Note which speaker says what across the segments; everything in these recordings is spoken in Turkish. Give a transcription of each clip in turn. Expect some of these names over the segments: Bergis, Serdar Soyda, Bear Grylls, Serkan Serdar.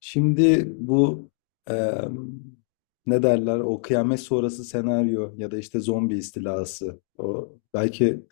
Speaker 1: Şimdi bu eee, ne derler o kıyamet sonrası senaryo ya da işte zombi istilası o belki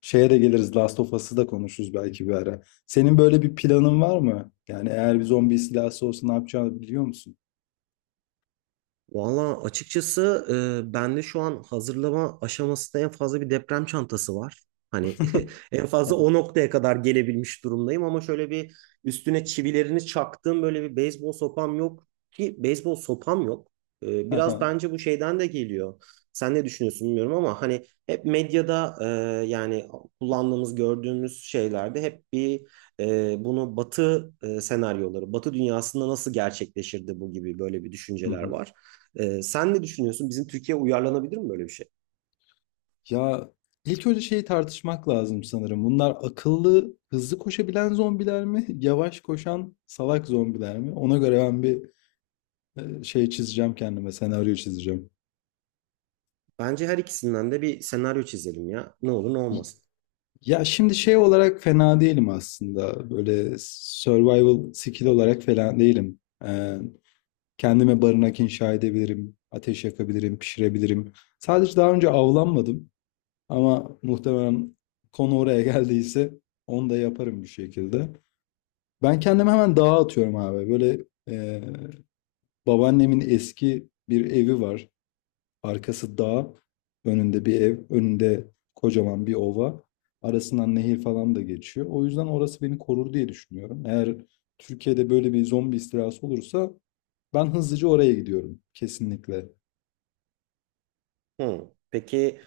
Speaker 1: şeye de geliriz, Last of Us'ı da konuşuruz belki bir ara. Senin böyle bir planın var mı? Yani eğer bir zombi istilası olsa ne yapacağını biliyor musun?
Speaker 2: Valla açıkçası bende şu an hazırlama aşamasında en fazla bir deprem çantası var. Hani en fazla o noktaya kadar gelebilmiş durumdayım, ama şöyle bir üstüne çivilerini çaktığım böyle bir beyzbol sopam yok ki, beyzbol sopam yok. Biraz
Speaker 1: Aha.
Speaker 2: bence bu şeyden de geliyor. Sen ne düşünüyorsun bilmiyorum, ama hani hep medyada yani kullandığımız, gördüğümüz şeylerde hep bir bunu Batı senaryoları, Batı dünyasında nasıl gerçekleşirdi bu gibi böyle bir
Speaker 1: Hı
Speaker 2: düşünceler
Speaker 1: hı.
Speaker 2: var. Sen ne düşünüyorsun? Bizim Türkiye uyarlanabilir mi böyle bir şey?
Speaker 1: Ya ilk önce şeyi tartışmak lazım sanırım. Bunlar akıllı, hızlı koşabilen zombiler mi? Yavaş koşan salak zombiler mi? Ona göre ben bir şey çizeceğim kendime, senaryo çizeceğim.
Speaker 2: Bence her ikisinden de bir senaryo çizelim ya. Ne olur ne olmaz.
Speaker 1: Ya şimdi şey olarak fena değilim aslında. Böyle survival skill olarak falan değilim. Ee, Kendime barınak inşa edebilirim, ateş yakabilirim, pişirebilirim. Sadece daha önce avlanmadım ama muhtemelen konu oraya geldiyse onu da yaparım bir şekilde. Ben kendimi hemen dağa atıyorum abi. Böyle babaannemin eski bir evi var. Arkası dağ, önünde bir ev, önünde kocaman bir ova. Arasından nehir falan da geçiyor. O yüzden orası beni korur diye düşünüyorum. Eğer Türkiye'de böyle bir zombi istilası olursa ben hızlıca oraya gidiyorum kesinlikle.
Speaker 2: Hı. Peki,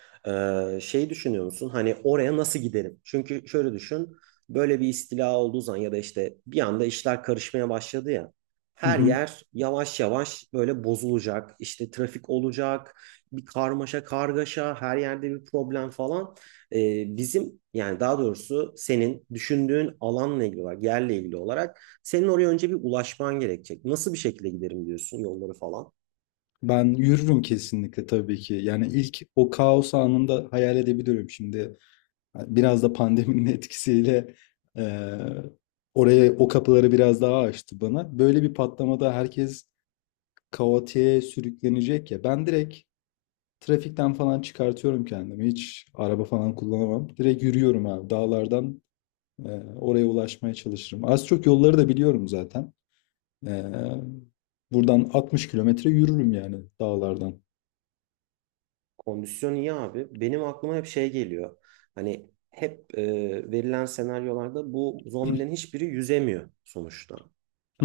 Speaker 2: şey düşünüyor musun? Hani oraya nasıl giderim? Çünkü şöyle düşün. Böyle bir istila olduğu zaman ya da işte bir anda işler karışmaya başladı ya.
Speaker 1: Hı
Speaker 2: Her
Speaker 1: hı.
Speaker 2: yer yavaş yavaş böyle bozulacak. İşte trafik olacak. Bir karmaşa kargaşa. Her yerde bir problem falan. E, Bizim, yani daha doğrusu senin düşündüğün alanla ilgili olarak, yerle ilgili olarak, senin oraya önce bir ulaşman gerekecek. Nasıl bir şekilde giderim diyorsun, yolları falan?
Speaker 1: Ben yürürüm kesinlikle tabii ki. Yani ilk o kaos anında hayal edebiliyorum şimdi. Biraz da pandeminin etkisiyle eee, oraya o kapıları biraz daha açtı bana. Böyle bir patlamada herkes kaotiğe sürüklenecek ya. Ben direkt trafikten falan çıkartıyorum kendimi. Hiç araba falan kullanamam. Direkt yürüyorum abi. Dağlardan e, oraya ulaşmaya çalışırım. Az çok yolları da biliyorum zaten. E, Buradan 60 kilometre yürürüm yani dağlardan.
Speaker 2: Kondisyon iyi abi. Benim aklıma hep şey geliyor. Hani hep verilen senaryolarda bu zombilerin hiçbiri yüzemiyor sonuçta.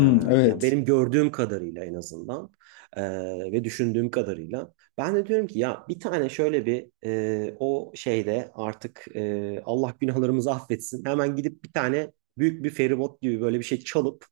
Speaker 2: Ee, Yani
Speaker 1: evet.
Speaker 2: benim gördüğüm kadarıyla en azından, ee, ve düşündüğüm kadarıyla, ben de diyorum ki ya bir tane şöyle bir o şeyde artık Allah günahlarımızı affetsin, hemen gidip bir tane büyük bir feribot gibi böyle bir şey çalıp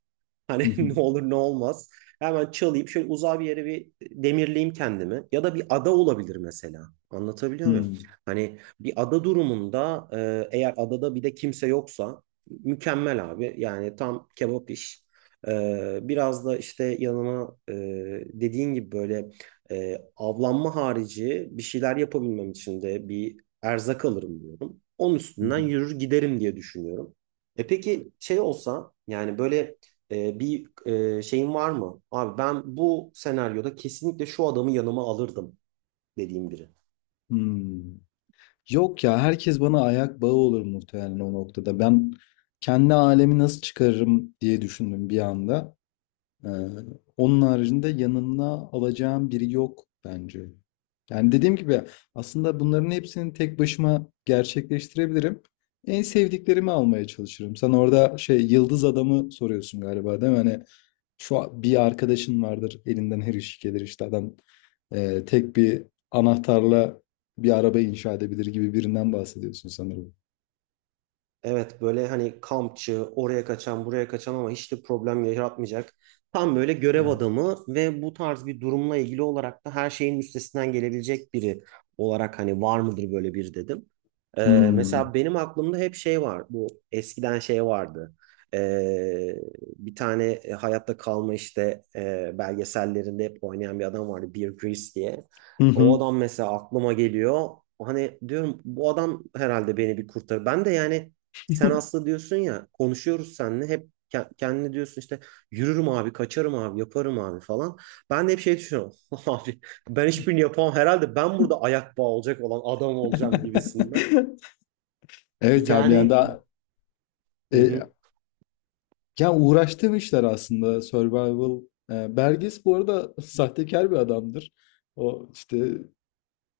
Speaker 1: Hı
Speaker 2: hani
Speaker 1: hı,
Speaker 2: ne olur ne olmaz hemen çalayım, şöyle uzağa bir yere bir demirleyeyim kendimi, ya da bir ada olabilir mesela, anlatabiliyor muyum?
Speaker 1: hmm,
Speaker 2: Hani bir ada durumunda, eğer adada bir de kimse yoksa, mükemmel abi, yani tam kebap iş. Biraz da işte yanıma dediğin gibi böyle avlanma harici bir şeyler yapabilmem için de bir erzak alırım diyorum. Onun
Speaker 1: hı
Speaker 2: üstünden
Speaker 1: hı,
Speaker 2: yürür giderim diye düşünüyorum. E peki şey olsa, yani böyle bir şeyin var mı? Abi, ben bu senaryoda kesinlikle şu adamı yanıma alırdım dediğim biri.
Speaker 1: hmm. Yok ya, herkes bana ayak bağı olur muhtemelen o noktada. Ben kendi alemi nasıl çıkarırım diye düşündüm bir anda. Ee, Onun haricinde yanına alacağım biri yok bence. Yani dediğim gibi aslında bunların hepsini tek başıma gerçekleştirebilirim. En sevdiklerimi almaya çalışırım. Sen orada şey, yıldız adamı soruyorsun galiba değil mi? Hani bir arkadaşın vardır, elinden her iş gelir, işte adam tek bir anahtarla bir araba inşa edebilir gibi birinden bahsediyorsun sanırım.
Speaker 2: Evet, böyle hani kampçı, oraya kaçan, buraya kaçan, ama hiç de problem yaratmayacak. Tam böyle görev adamı ve bu tarz bir durumla ilgili olarak da her şeyin üstesinden gelebilecek biri olarak hani var mıdır böyle bir, dedim.
Speaker 1: Hmm.
Speaker 2: Mesela benim aklımda hep şey var. Bu eskiden şey vardı. Ee, Bir tane hayatta kalma işte belgesellerinde hep oynayan bir adam vardı. Bear Grylls diye.
Speaker 1: Hı
Speaker 2: O
Speaker 1: hı.
Speaker 2: adam mesela aklıma geliyor. Hani diyorum bu adam herhalde beni bir kurtarır. Ben de yani, sen aslında diyorsun ya, konuşuyoruz seninle, hep kendine diyorsun işte yürürüm abi, kaçarım abi, yaparım abi falan. Ben de hep şey düşünüyorum abi, ben hiçbirini yapamam herhalde, ben burada ayak bağı olacak olan adam olacağım gibisinden.
Speaker 1: Evet abi, yani
Speaker 2: Yani
Speaker 1: daha
Speaker 2: hı
Speaker 1: e,
Speaker 2: hı.
Speaker 1: ya uğraştığım işler aslında survival. E, Bergis bu arada sahtekar bir adamdır. O işte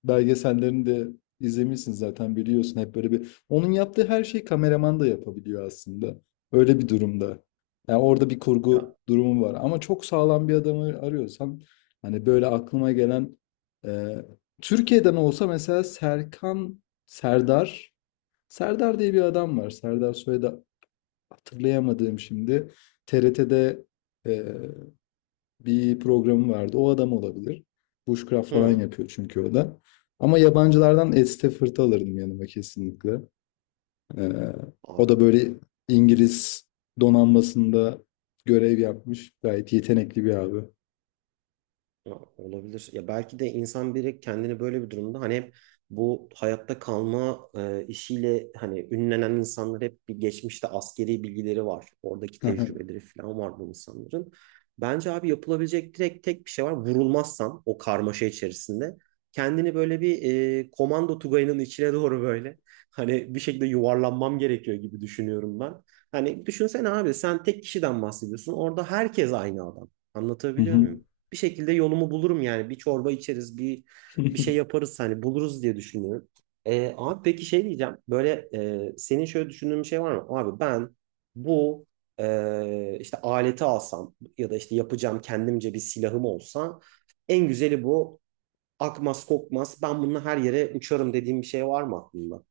Speaker 1: belgesellerini de izlemişsin zaten, biliyorsun hep böyle bir. Onun yaptığı her şeyi kameraman da yapabiliyor aslında. Öyle bir durumda. Yani orada bir
Speaker 2: Ya,
Speaker 1: kurgu durumu var. Ama çok sağlam bir adamı arıyorsan hani böyle aklıma gelen, e, Türkiye'den olsa mesela Serkan Serdar diye bir adam var. Serdar Soyda, hatırlayamadığım şimdi, TRT'de e, bir programı vardı. O adam olabilir. Bushcraft falan
Speaker 2: hı.
Speaker 1: yapıyor çünkü o da. Ama yabancılardan Ed Stafford'ı alırdım yanıma kesinlikle. E, O da böyle İngiliz donanmasında görev yapmış. Gayet yetenekli bir abi.
Speaker 2: Ya, olabilir. Ya belki de insan biri kendini böyle bir durumda hani hep bu hayatta kalma işiyle hani ünlenen insanlar hep bir geçmişte askeri bilgileri var. Oradaki tecrübeleri falan var bu insanların. Bence abi yapılabilecek direkt tek bir şey var. Vurulmazsan o karmaşa içerisinde kendini böyle bir komando tugayının içine doğru böyle hani bir şekilde yuvarlanmam gerekiyor gibi düşünüyorum ben. Hani düşünsene abi, sen tek kişiden bahsediyorsun. Orada herkes aynı adam.
Speaker 1: Hı
Speaker 2: Anlatabiliyor
Speaker 1: hı.
Speaker 2: muyum? Bir şekilde yolumu bulurum yani. Bir çorba içeriz, bir şey yaparız, hani buluruz diye düşünüyorum. Abi peki şey diyeceğim. Böyle senin şöyle düşündüğün bir şey var mı? Abi ben bu işte aleti alsam ya da işte yapacağım kendimce bir silahım olsa, en güzeli bu. Akmaz kokmaz, ben bununla her yere uçarım dediğim bir şey var mı aklında?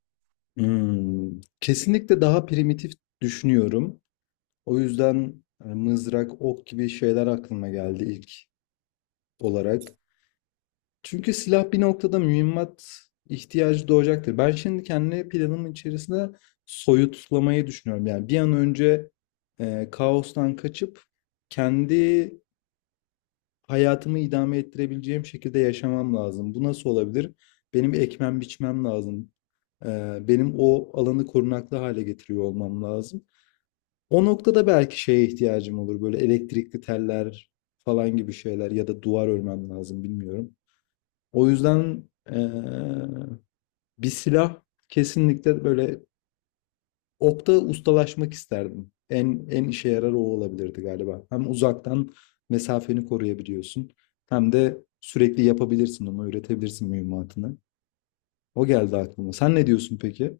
Speaker 1: Hmm. Kesinlikle daha primitif düşünüyorum. O yüzden mızrak, ok gibi şeyler aklıma geldi ilk olarak. Çünkü silah bir noktada mühimmat ihtiyacı doğacaktır. Ben şimdi kendi planımın içerisinde soyutlamayı düşünüyorum. Yani bir an önce kaostan kaçıp kendi hayatımı idame ettirebileceğim şekilde yaşamam lazım. Bu nasıl olabilir? Benim ekmem biçmem lazım. E, Benim o alanı korunaklı hale getiriyor olmam lazım. O noktada belki şeye ihtiyacım olur. Böyle elektrikli teller falan gibi şeyler ya da duvar örmem lazım, bilmiyorum. O yüzden eee, bir silah, kesinlikle böyle okta ustalaşmak isterdim. En işe yarar o olabilirdi galiba. Hem uzaktan mesafeni koruyabiliyorsun, hem de sürekli yapabilirsin onu, üretebilirsin mühimmatını. O geldi aklıma. Sen ne diyorsun peki?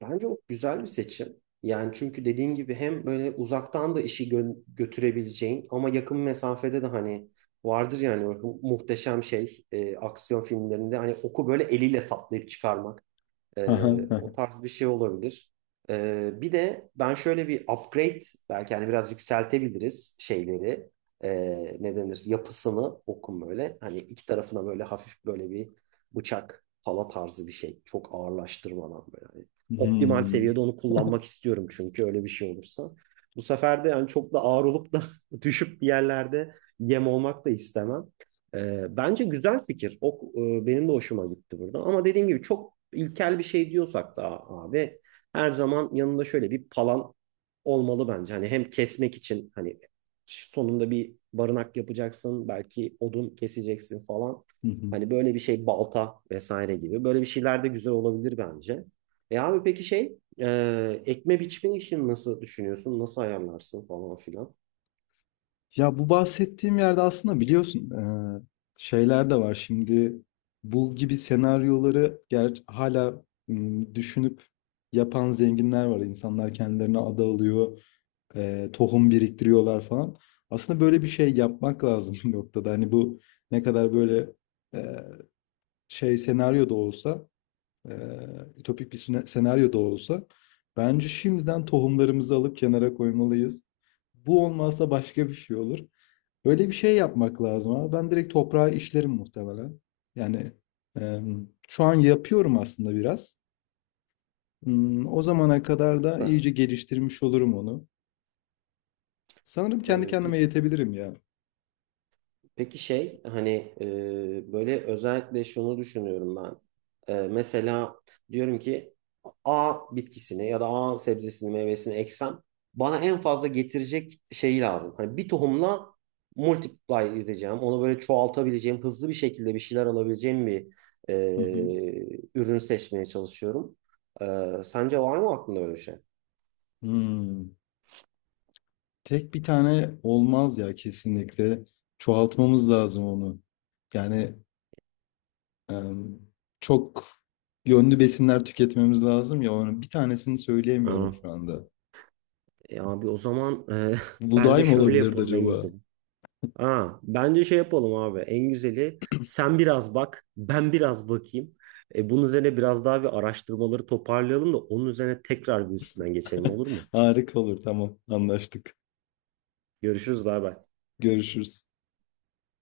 Speaker 2: Bence o güzel bir seçim. Yani çünkü dediğin gibi hem böyle uzaktan da işi götürebileceğin, ama yakın mesafede de hani vardır yani o muhteşem şey, aksiyon filmlerinde hani oku böyle eliyle saplayıp çıkarmak. O tarz bir şey olabilir. Bir de ben şöyle bir upgrade belki hani biraz yükseltebiliriz şeyleri. Ne denir? Yapısını okun böyle. Hani iki tarafına böyle hafif böyle bir bıçak, pala tarzı bir şey. Çok ağırlaştırmadan böyle. Hani optimal
Speaker 1: Hmm.
Speaker 2: seviyede onu kullanmak istiyorum, çünkü öyle bir şey olursa bu sefer de yani çok da ağır olup da düşüp bir yerlerde yem olmak da istemem. Bence güzel fikir. O, benim de hoşuma gitti burada. Ama dediğim gibi çok ilkel bir şey diyorsak da abi, her zaman yanında şöyle bir palan olmalı bence. Hani hem kesmek için, hani sonunda bir barınak yapacaksın, belki odun keseceksin falan. Hani böyle bir şey, balta vesaire gibi. Böyle bir şeyler de güzel olabilir bence. E abi peki şey, ekme biçme işini nasıl düşünüyorsun? Nasıl ayarlarsın falan filan?
Speaker 1: Ya bu bahsettiğim yerde aslında biliyorsun, şeyler de var. Şimdi bu gibi senaryoları düşünüp yapan zenginler var. İnsanlar kendilerine ada alıyor, tohum biriktiriyorlar falan. Aslında böyle bir şey yapmak lazım bir noktada. Hani bu ne kadar böyle eee, şey senaryo da olsa, ütopik bir senaryo da olsa bence şimdiden tohumlarımızı alıp kenara koymalıyız. Bu olmazsa başka bir şey olur. Öyle bir şey yapmak lazım abi. Ben direkt toprağa işlerim muhtemelen. Yani şu an yapıyorum aslında biraz. Hmm, o zamana kadar da iyice
Speaker 2: Süpersin.
Speaker 1: geliştirmiş olurum onu. Sanırım kendi kendime
Speaker 2: Peki.
Speaker 1: yetebilirim ya.
Speaker 2: Peki şey hani, böyle özellikle şunu düşünüyorum ben. Mesela diyorum ki A bitkisini ya da A sebzesini, meyvesini eksem bana en fazla getirecek şeyi lazım. Hani bir tohumla multiply edeceğim. Onu böyle çoğaltabileceğim, hızlı bir şekilde bir şeyler alabileceğim bir
Speaker 1: Hı hı.
Speaker 2: e, ürün seçmeye çalışıyorum. E, Sence var mı aklında öyle bir şey?
Speaker 1: Hmm. Tek bir tane olmaz ya kesinlikle. Çoğaltmamız lazım onu. Yani em, çok yönlü besinler tüketmemiz lazım ya. Onun bir tanesini
Speaker 2: Aa,
Speaker 1: söyleyemiyorum şu anda.
Speaker 2: abi o zaman, bence
Speaker 1: Buğday mı
Speaker 2: şöyle
Speaker 1: olabilirdi
Speaker 2: yapalım en
Speaker 1: acaba?
Speaker 2: güzeli. Ha, bence şey yapalım abi. En güzeli, sen biraz bak, ben biraz bakayım. Bunun üzerine biraz daha bir araştırmaları toparlayalım da onun üzerine tekrar bir üstünden geçelim, olur mu?
Speaker 1: Harika olur. Tamam, anlaştık.
Speaker 2: Görüşürüz, bay bay.
Speaker 1: Görüşürüz.